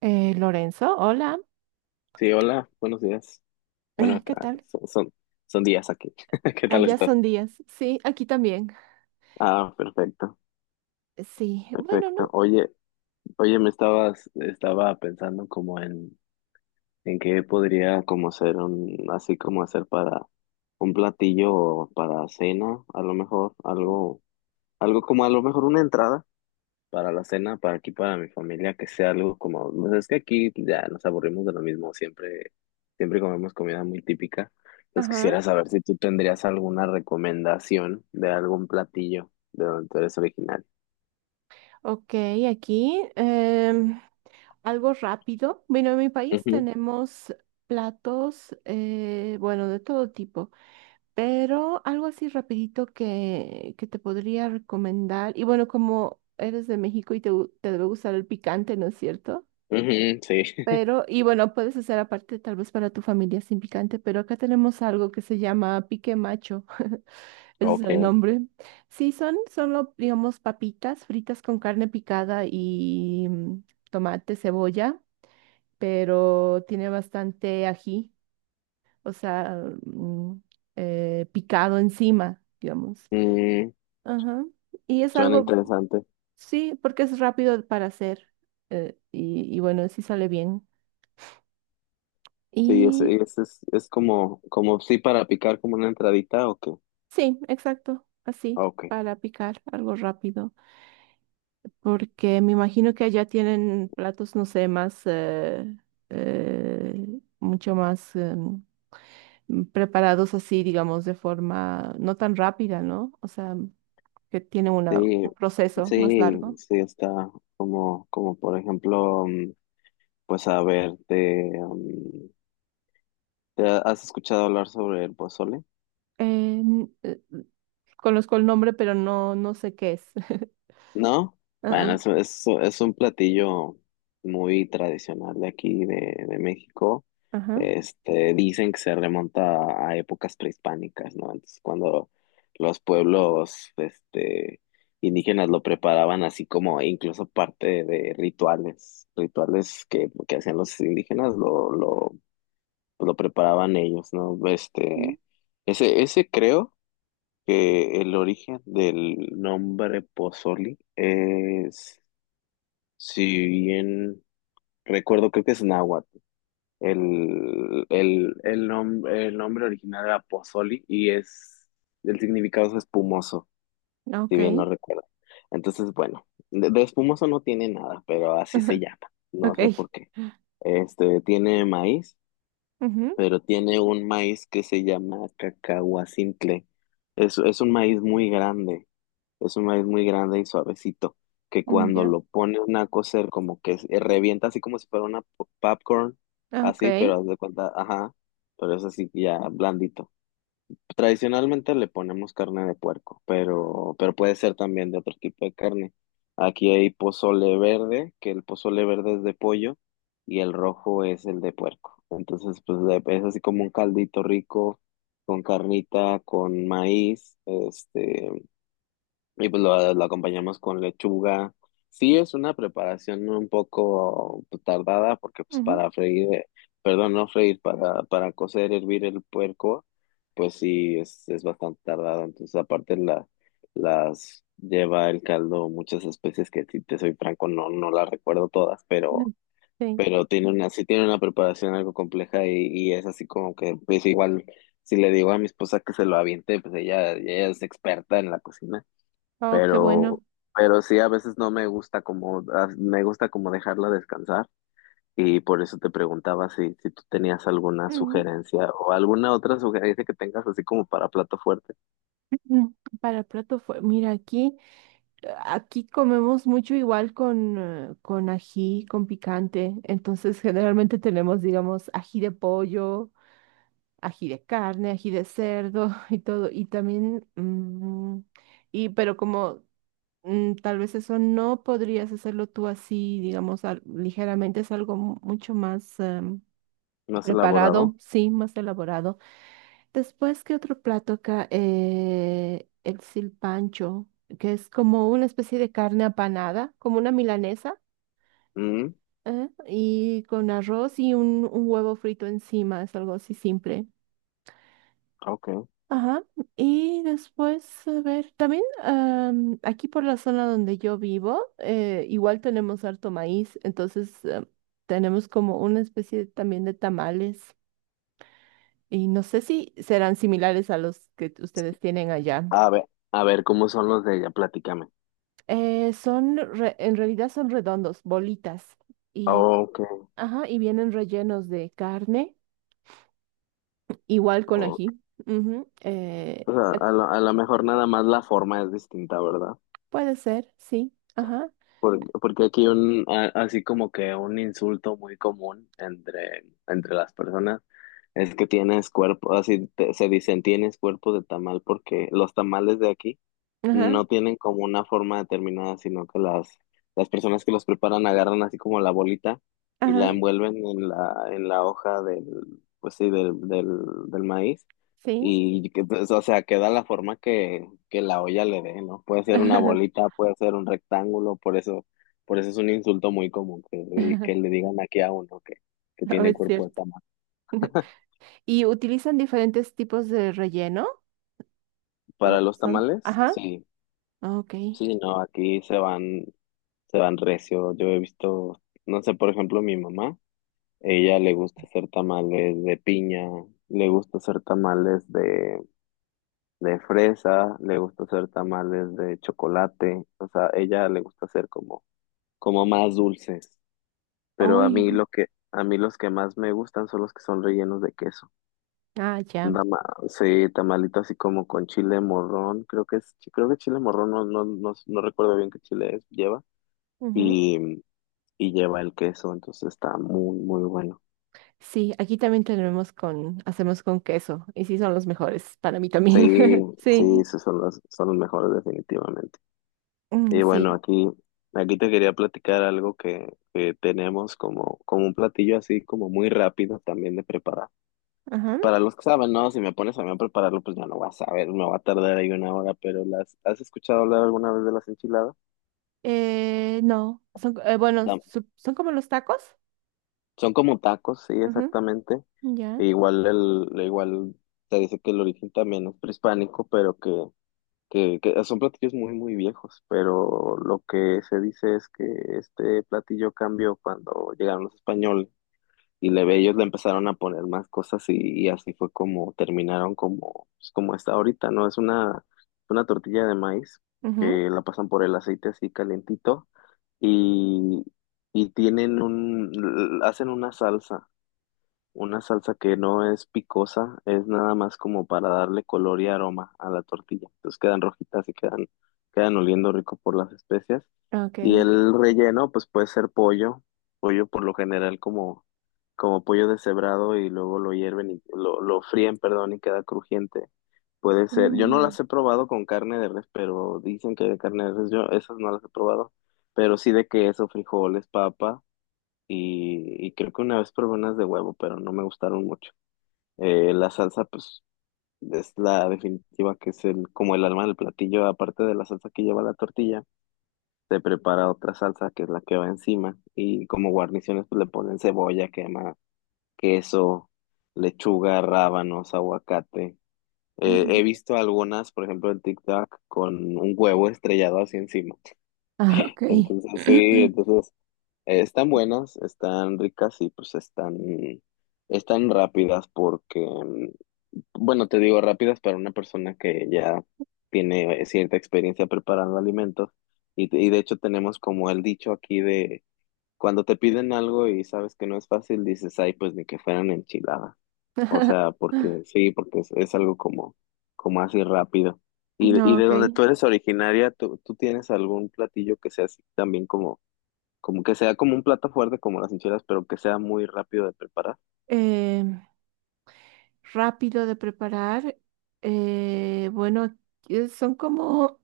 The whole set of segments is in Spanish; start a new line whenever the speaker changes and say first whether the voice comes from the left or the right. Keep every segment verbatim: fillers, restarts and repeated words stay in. right: Eh, Lorenzo, hola.
left: Sí, hola, buenos días. Bueno,
right: Ah, ¿qué
left: acá
right: tal?
left: son, son, son días aquí. ¿Qué tal
right: Allá
left: estás?
right: son días. Sí, aquí también.
left: Ah, perfecto,
right: Sí, bueno, ¿no?
left: perfecto. Oye, oye, me estabas, estaba pensando como en, en qué podría como ser un, así como hacer para un platillo o para cena, a lo mejor, algo, algo como a lo mejor una entrada para la cena, para aquí, para mi familia, que sea algo como, pues es que aquí ya nos aburrimos de lo mismo, siempre, siempre comemos comida muy típica. Entonces
right: Ajá.
left: quisiera saber si tú tendrías alguna recomendación de algún platillo de donde tú eres original.
right: Ok, aquí em, algo rápido. Bueno, en mi país
left: Ujú,
right: tenemos platos, eh, bueno, de todo tipo, pero algo así rapidito que, que te podría recomendar. Y bueno, como eres de México y te, gu- te debe gustar el picante, ¿no es cierto?
left: ujú, sí.
right: Pero, y bueno, puedes hacer aparte tal vez para tu familia sin picante, pero acá tenemos algo que se llama pique macho. Ese es el
left: Ok.
right: nombre. Sí, son solo, digamos, papitas fritas con carne picada y mm, tomate, cebolla, pero tiene bastante ají, o sea, mm, eh, picado encima, digamos.
left: Mm,
right: Ajá. Y es
left: suena
right: algo,
left: interesante.
right: sí, porque es rápido para hacer eh, y, y bueno, sí sale bien.
left: Sí, es,
right: Y...
left: es, es, es como, como sí para picar como una entradita o qué.
right: Sí, exacto, así,
left: Ok.
right: para picar algo rápido, porque me imagino que allá tienen platos, no sé, más, eh, eh, mucho más eh, preparados así, digamos, de forma no tan rápida, ¿no? O sea, que tienen una,
left: Sí,
right: un proceso más
left: sí,
right: largo.
left: sí está como, como por ejemplo. Pues a ver, te, um, ¿te has escuchado hablar sobre el pozole?
right: Eh, n- eh, conozco el nombre, pero no, no sé qué es.
left: ¿No? Bueno,
right: Ah,
left: es, es, es un platillo muy tradicional de aquí, de, de México.
right: ah, ajá,
left: Este, dicen que se remonta a épocas prehispánicas, ¿no? Entonces, cuando los pueblos, este, indígenas lo preparaban así como incluso parte de rituales, rituales que, que hacían los indígenas, lo, lo, lo preparaban ellos, ¿no?
right: mm,
left: Este, ese, ese creo que el origen del nombre Pozoli es, si bien recuerdo, creo que es náhuatl. El, el, el, nom- el nombre original era Pozoli y es, el significado es espumoso, si
right: ok,
left: bien no recuerdo. Entonces, bueno, de, de espumoso no tiene nada, pero así se llama. No
right: ok,
left: sé por qué. Este, tiene maíz,
right: ujú,
left: pero tiene un maíz que se llama cacahuacintle. Es, es un maíz muy grande. Es un maíz muy grande y suavecito, que
right: mm,
left: cuando
right: ya,
left: lo pone una a cocer, como que se- revienta así como si fuera una po- popcorn,
right: ah, ok.
left: así, pero haz de cuenta, ajá, pero es así ya blandito. Tradicionalmente le ponemos carne de puerco, pero, pero puede ser también de otro tipo de carne. Aquí hay pozole verde, que el pozole verde es de pollo y el rojo es el de puerco. Entonces, pues de- es así como un caldito rico con carnita, con maíz, este. Y pues lo, lo acompañamos con lechuga. Sí, es una preparación un poco tardada porque pues para freír, eh, perdón, no freír, para, para cocer, hervir el puerco, pues sí, es, es bastante tardado. Entonces aparte la, las lleva el caldo muchas especies que si te soy franco no, no las recuerdo todas, pero,
right: Mm. Sí.
left: pero tiene una, sí tiene una preparación algo compleja y, y es así como que pues igual si le digo a mi esposa que se lo aviente, pues ella, ella es experta en la cocina
right: Oh, qué
left: pero,
right: bueno.
left: pero sí a veces no me gusta como, a- me gusta como dejarla descansar y por eso te preguntaba si, si tú tenías alguna
right: Mm,
left: sugerencia o alguna otra sugerencia que tengas así como para plato fuerte.
right: mm. Para el plato fue, mira, aquí, eh, aquí comemos mucho igual con, eh, con ají, con picante. Entonces, generalmente tenemos, digamos, ají de pollo, ají de carne, ají de cerdo y todo. Y también, mm, y, pero como mm, tal vez eso no podrías hacerlo tú así, digamos, al- ligeramente, es algo mu- mucho más em,
left: ¿No has
right: preparado,
left: elaborado?
right: sí, más elaborado. Después, ¿qué otro plato acá? Eh, el silpancho, que es como una especie de carne apanada, como una milanesa,
left: Mm,
right: ¿eh? Y con arroz y un, un huevo frito encima, es algo así simple.
left: ok.
right: Ajá. Y después, a ver, también am, aquí por la zona donde yo vivo, eh, igual tenemos harto maíz, entonces eh, tenemos como una especie también de tamales. Y no sé si serán similares a los que ustedes tienen allá.
left: A ver, a ver, ¿cómo son los de ella? Platícame.
right: Eh, son, re- en realidad son redondos, bolitas, y,
left: Ok,
right: ajá, y vienen rellenos de carne, igual con
left: ok.
right: ají. Ujú, eh,
left: O sea,
right: eh,
left: a lo, a lo mejor nada más la forma es distinta, ¿verdad?
right: puede ser, sí, ajá,
left: Por- Porque aquí un, a- así como que un insulto muy común entre, entre las personas es que tienes cuerpo, así te- se dicen tienes cuerpo de tamal porque los tamales de aquí
right: ajá,
left: no tienen como una forma determinada, sino que las, las personas que los preparan agarran así como la bolita y la
right: ajá,
left: envuelven en la, en la hoja del, pues sí, del, del, del maíz.
right: sí,
left: Y que, pues, o sea, queda la forma que, que la olla le dé, ¿no? Puede ser una bolita, puede ser un rectángulo, por eso, por eso es un insulto muy común que,
right: ajá,
left: que le digan aquí a uno que, que
right: no
left: tiene
right: es
left: cuerpo de
right: cierto.
left: tamal.
right: ¿Y utilizan diferentes tipos de relleno?
left: Para
right: ¿O
left: los
right: son?
left: tamales,
right: Ajá,
left: sí,
right: ok.
left: sí, no, aquí se van, se van recio. Yo he visto, no sé, por ejemplo, mi mamá, ella le gusta hacer tamales de piña, le gusta hacer tamales de, de fresa, le gusta hacer tamales de chocolate, o sea, ella le gusta hacer como, como más dulces, pero a mí
right: Uy,
left: lo que, a mí los que más me gustan son los que son rellenos de queso.
right: ah, ya.
left: Dama, sí, tamalito así como con chile morrón, creo que es, creo que chile morrón, no, no, no, no recuerdo bien qué chile es, lleva.
right: Ujú.
left: y y lleva el queso, entonces está muy, muy bueno.
right: Sí, aquí también tenemos con, hacemos con queso, y sí son los mejores para mí también.
left: Sí, sí,
right: Sí.
left: esos son los, son los mejores definitivamente.
right: Mm.
left: Y bueno,
right: Sí.
left: aquí, aquí te quería platicar algo que, que tenemos como, como un platillo así como muy rápido también de preparar.
right: Ajá.
left: Para los que saben, no, si me pones a mí a prepararlo, pues ya no vas a saber, me va a tardar ahí una hora, pero las, ¿has escuchado hablar alguna vez de las enchiladas?
right: Eh, no, son, eh, bueno,
left: No,
right: su- son como los tacos.
left: son como tacos, sí,
right: Ajá.
left: exactamente.
right: Ya.
left: E igual el, igual se dice que el origen también es prehispánico, pero que que, que son platillos muy, muy viejos, pero lo que se dice es que este platillo cambió cuando llegaron los españoles y le, ellos le empezaron a poner más cosas y, y así fue como terminaron como, pues, como está ahorita, ¿no? Es una, una tortilla de maíz
right: Ajá.
left: que la pasan por el aceite así calentito y, y tienen un, hacen una salsa, una salsa que no es picosa, es nada más como para darle color y aroma a la tortilla. Entonces quedan rojitas y quedan, quedan oliendo rico por las especias. Y
right: Ok.
left: el relleno, pues puede ser pollo, pollo por lo general como, como pollo deshebrado y luego lo hierven y lo, lo fríen, perdón, y queda crujiente. Puede ser, yo no
right: Mm,
left: las he probado con carne de res, pero dicen que de carne de res, yo esas no las he probado, pero sí de queso, frijoles, papa y, y creo que una vez probé unas de huevo, pero no me gustaron mucho. Eh, la salsa, pues, es la definitiva, que es el, como el alma del platillo, aparte de la salsa que lleva la tortilla, se prepara otra salsa que es la que va encima, y como guarniciones, pues le ponen cebolla, quema, queso, lechuga, rábanos, aguacate. Eh, he
right: mm.
left: visto algunas, por ejemplo, en TikTok, con un huevo estrellado así encima.
right: Ah, ok.
left: Entonces, sí, entonces, eh, están buenas, están ricas y pues están, están rápidas porque, mm, bueno, te digo rápidas para una persona que ya tiene cierta experiencia preparando alimentos y, y de hecho tenemos como el dicho aquí de cuando te piden algo y sabes que no es fácil, dices, ay, pues ni que fueran enchiladas. O sea, porque sí, porque es, es algo como, como así rápido. Y, y
right: No,
left: de
right: ok.
left: donde tú eres originaria, ¿tú, tú tienes algún platillo que sea así también como como que sea como un plato fuerte como las enchiladas, pero que sea muy rápido de preparar?
right: Em, rápido de preparar. Eh, bueno, eh, son como,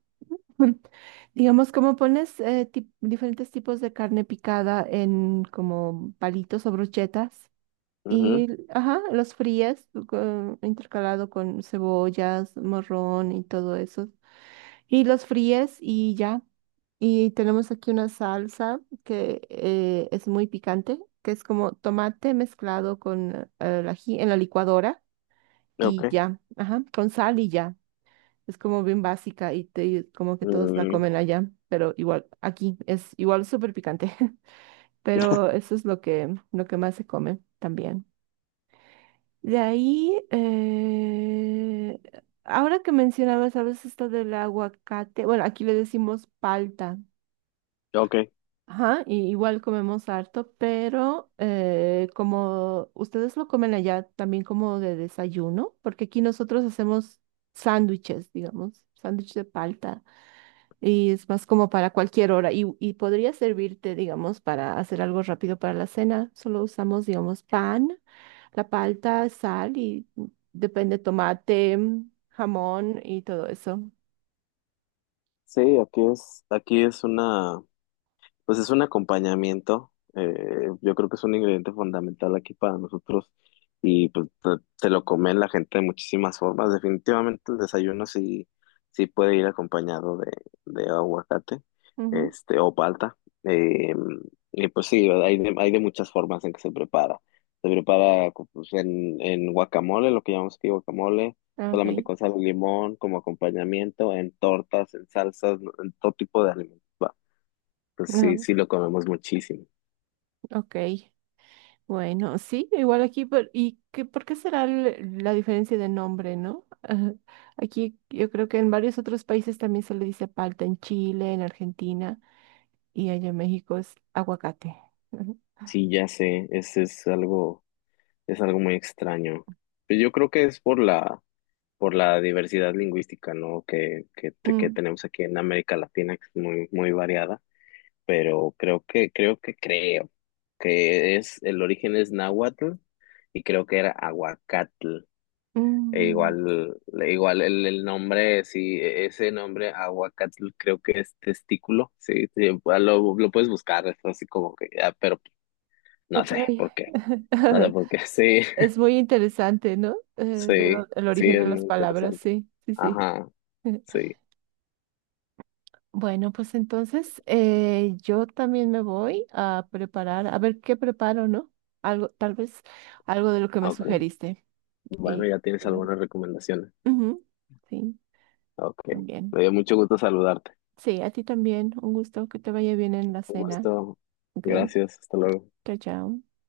right: digamos, como pones eh, tip- diferentes tipos de carne picada en como palitos o brochetas.
left: Ujú.
right: Y, ajá, los frías con- intercalado con cebollas, morrón y todo eso. Y los fríes y ya. Y tenemos aquí una salsa que eh, es muy picante, que es como tomate mezclado con eh, el ají en la licuadora
left: Ok.
right: y ya, ajá, con sal y ya. Es como bien básica y te- como que todos la
left: Mm,
right: comen allá, pero igual aquí es igual súper picante. Pero eso es lo que, lo que más se come también. De ahí, eh, ahora que mencionabas, ¿sabes esto del aguacate? Bueno, aquí le decimos palta.
left: ok.
right: Ajá, y igual comemos harto, pero eh, como ustedes lo comen allá también como de desayuno, porque aquí nosotros hacemos sándwiches, digamos, sándwich de palta, y es más como para cualquier hora, y, y podría servirte, digamos, para hacer algo rápido para la cena. Solo usamos, digamos, pan, la palta, sal y mm, depende tomate, mm, jamón y todo eso.
left: Sí, aquí es, aquí es una. Pues es un acompañamiento, eh, yo creo que es un ingrediente fundamental aquí para nosotros y pues te, te lo comen la gente de muchísimas formas. Definitivamente el desayuno sí, sí puede ir acompañado de, de aguacate,
right: Ujú,
left: este, o palta. Eh, y pues sí, hay de, hay de muchas formas en que se prepara. Se prepara co- pues, en, en guacamole, lo que llamamos aquí guacamole,
right: ah, ok,
left: solamente con sal y limón como acompañamiento, en tortas, en salsas, en todo tipo de alimentos. Pues sí,
right: no,
left: sí lo comemos muchísimo.
right: ok. Bueno, sí, igual aquí, por- ¿y qué, por qué será el- la diferencia de nombre, no? Ajá. Aquí yo creo que en varios otros países también se le dice palta, en Chile, en Argentina, y allá en México es aguacate. Ajá.
left: Sí, ya sé, es, es algo, es algo muy extraño. Pero yo creo que es por la, por la diversidad lingüística, ¿no? Que, que, te- que
right: Mm,
left: tenemos aquí en América Latina, que es muy, muy variada. Pero creo que, creo que creo que es, el origen es náhuatl y creo que era aguacatl. E
right: mm,
left: igual, igual el, el nombre, sí, e- ese nombre aguacatl creo que es testículo, sí, sí, lo, lo puedes buscar, es así como que, ah, pero no
right: ok,
left: sé por qué. No sé por qué. Sí,
right: es muy interesante, ¿no? Eh, de
left: sí,
right: dó- el
left: sí,
right: origen
left: es
right: de
left: muy
right: las palabras,
left: interesante.
right: sí, sí, sí.
left: Ajá, sí.
right: Bueno, pues entonces eh, yo también me voy a preparar, a ver qué preparo, ¿no? Algo, tal vez algo de lo que me
left: Ok.
right: sugeriste.
left: Bueno,
right: Y
left: ya tienes
right: bueno,
left: algunas recomendaciones.
right: ujú, sí,
left: Ok. Me
right: también.
left: dio mucho gusto saludarte.
right: Sí, a ti también. Un gusto que te vaya bien en la
left: Un
right: cena.
left: gusto.
right: Ok,
left: Gracias. Hasta luego.
right: chao, chao.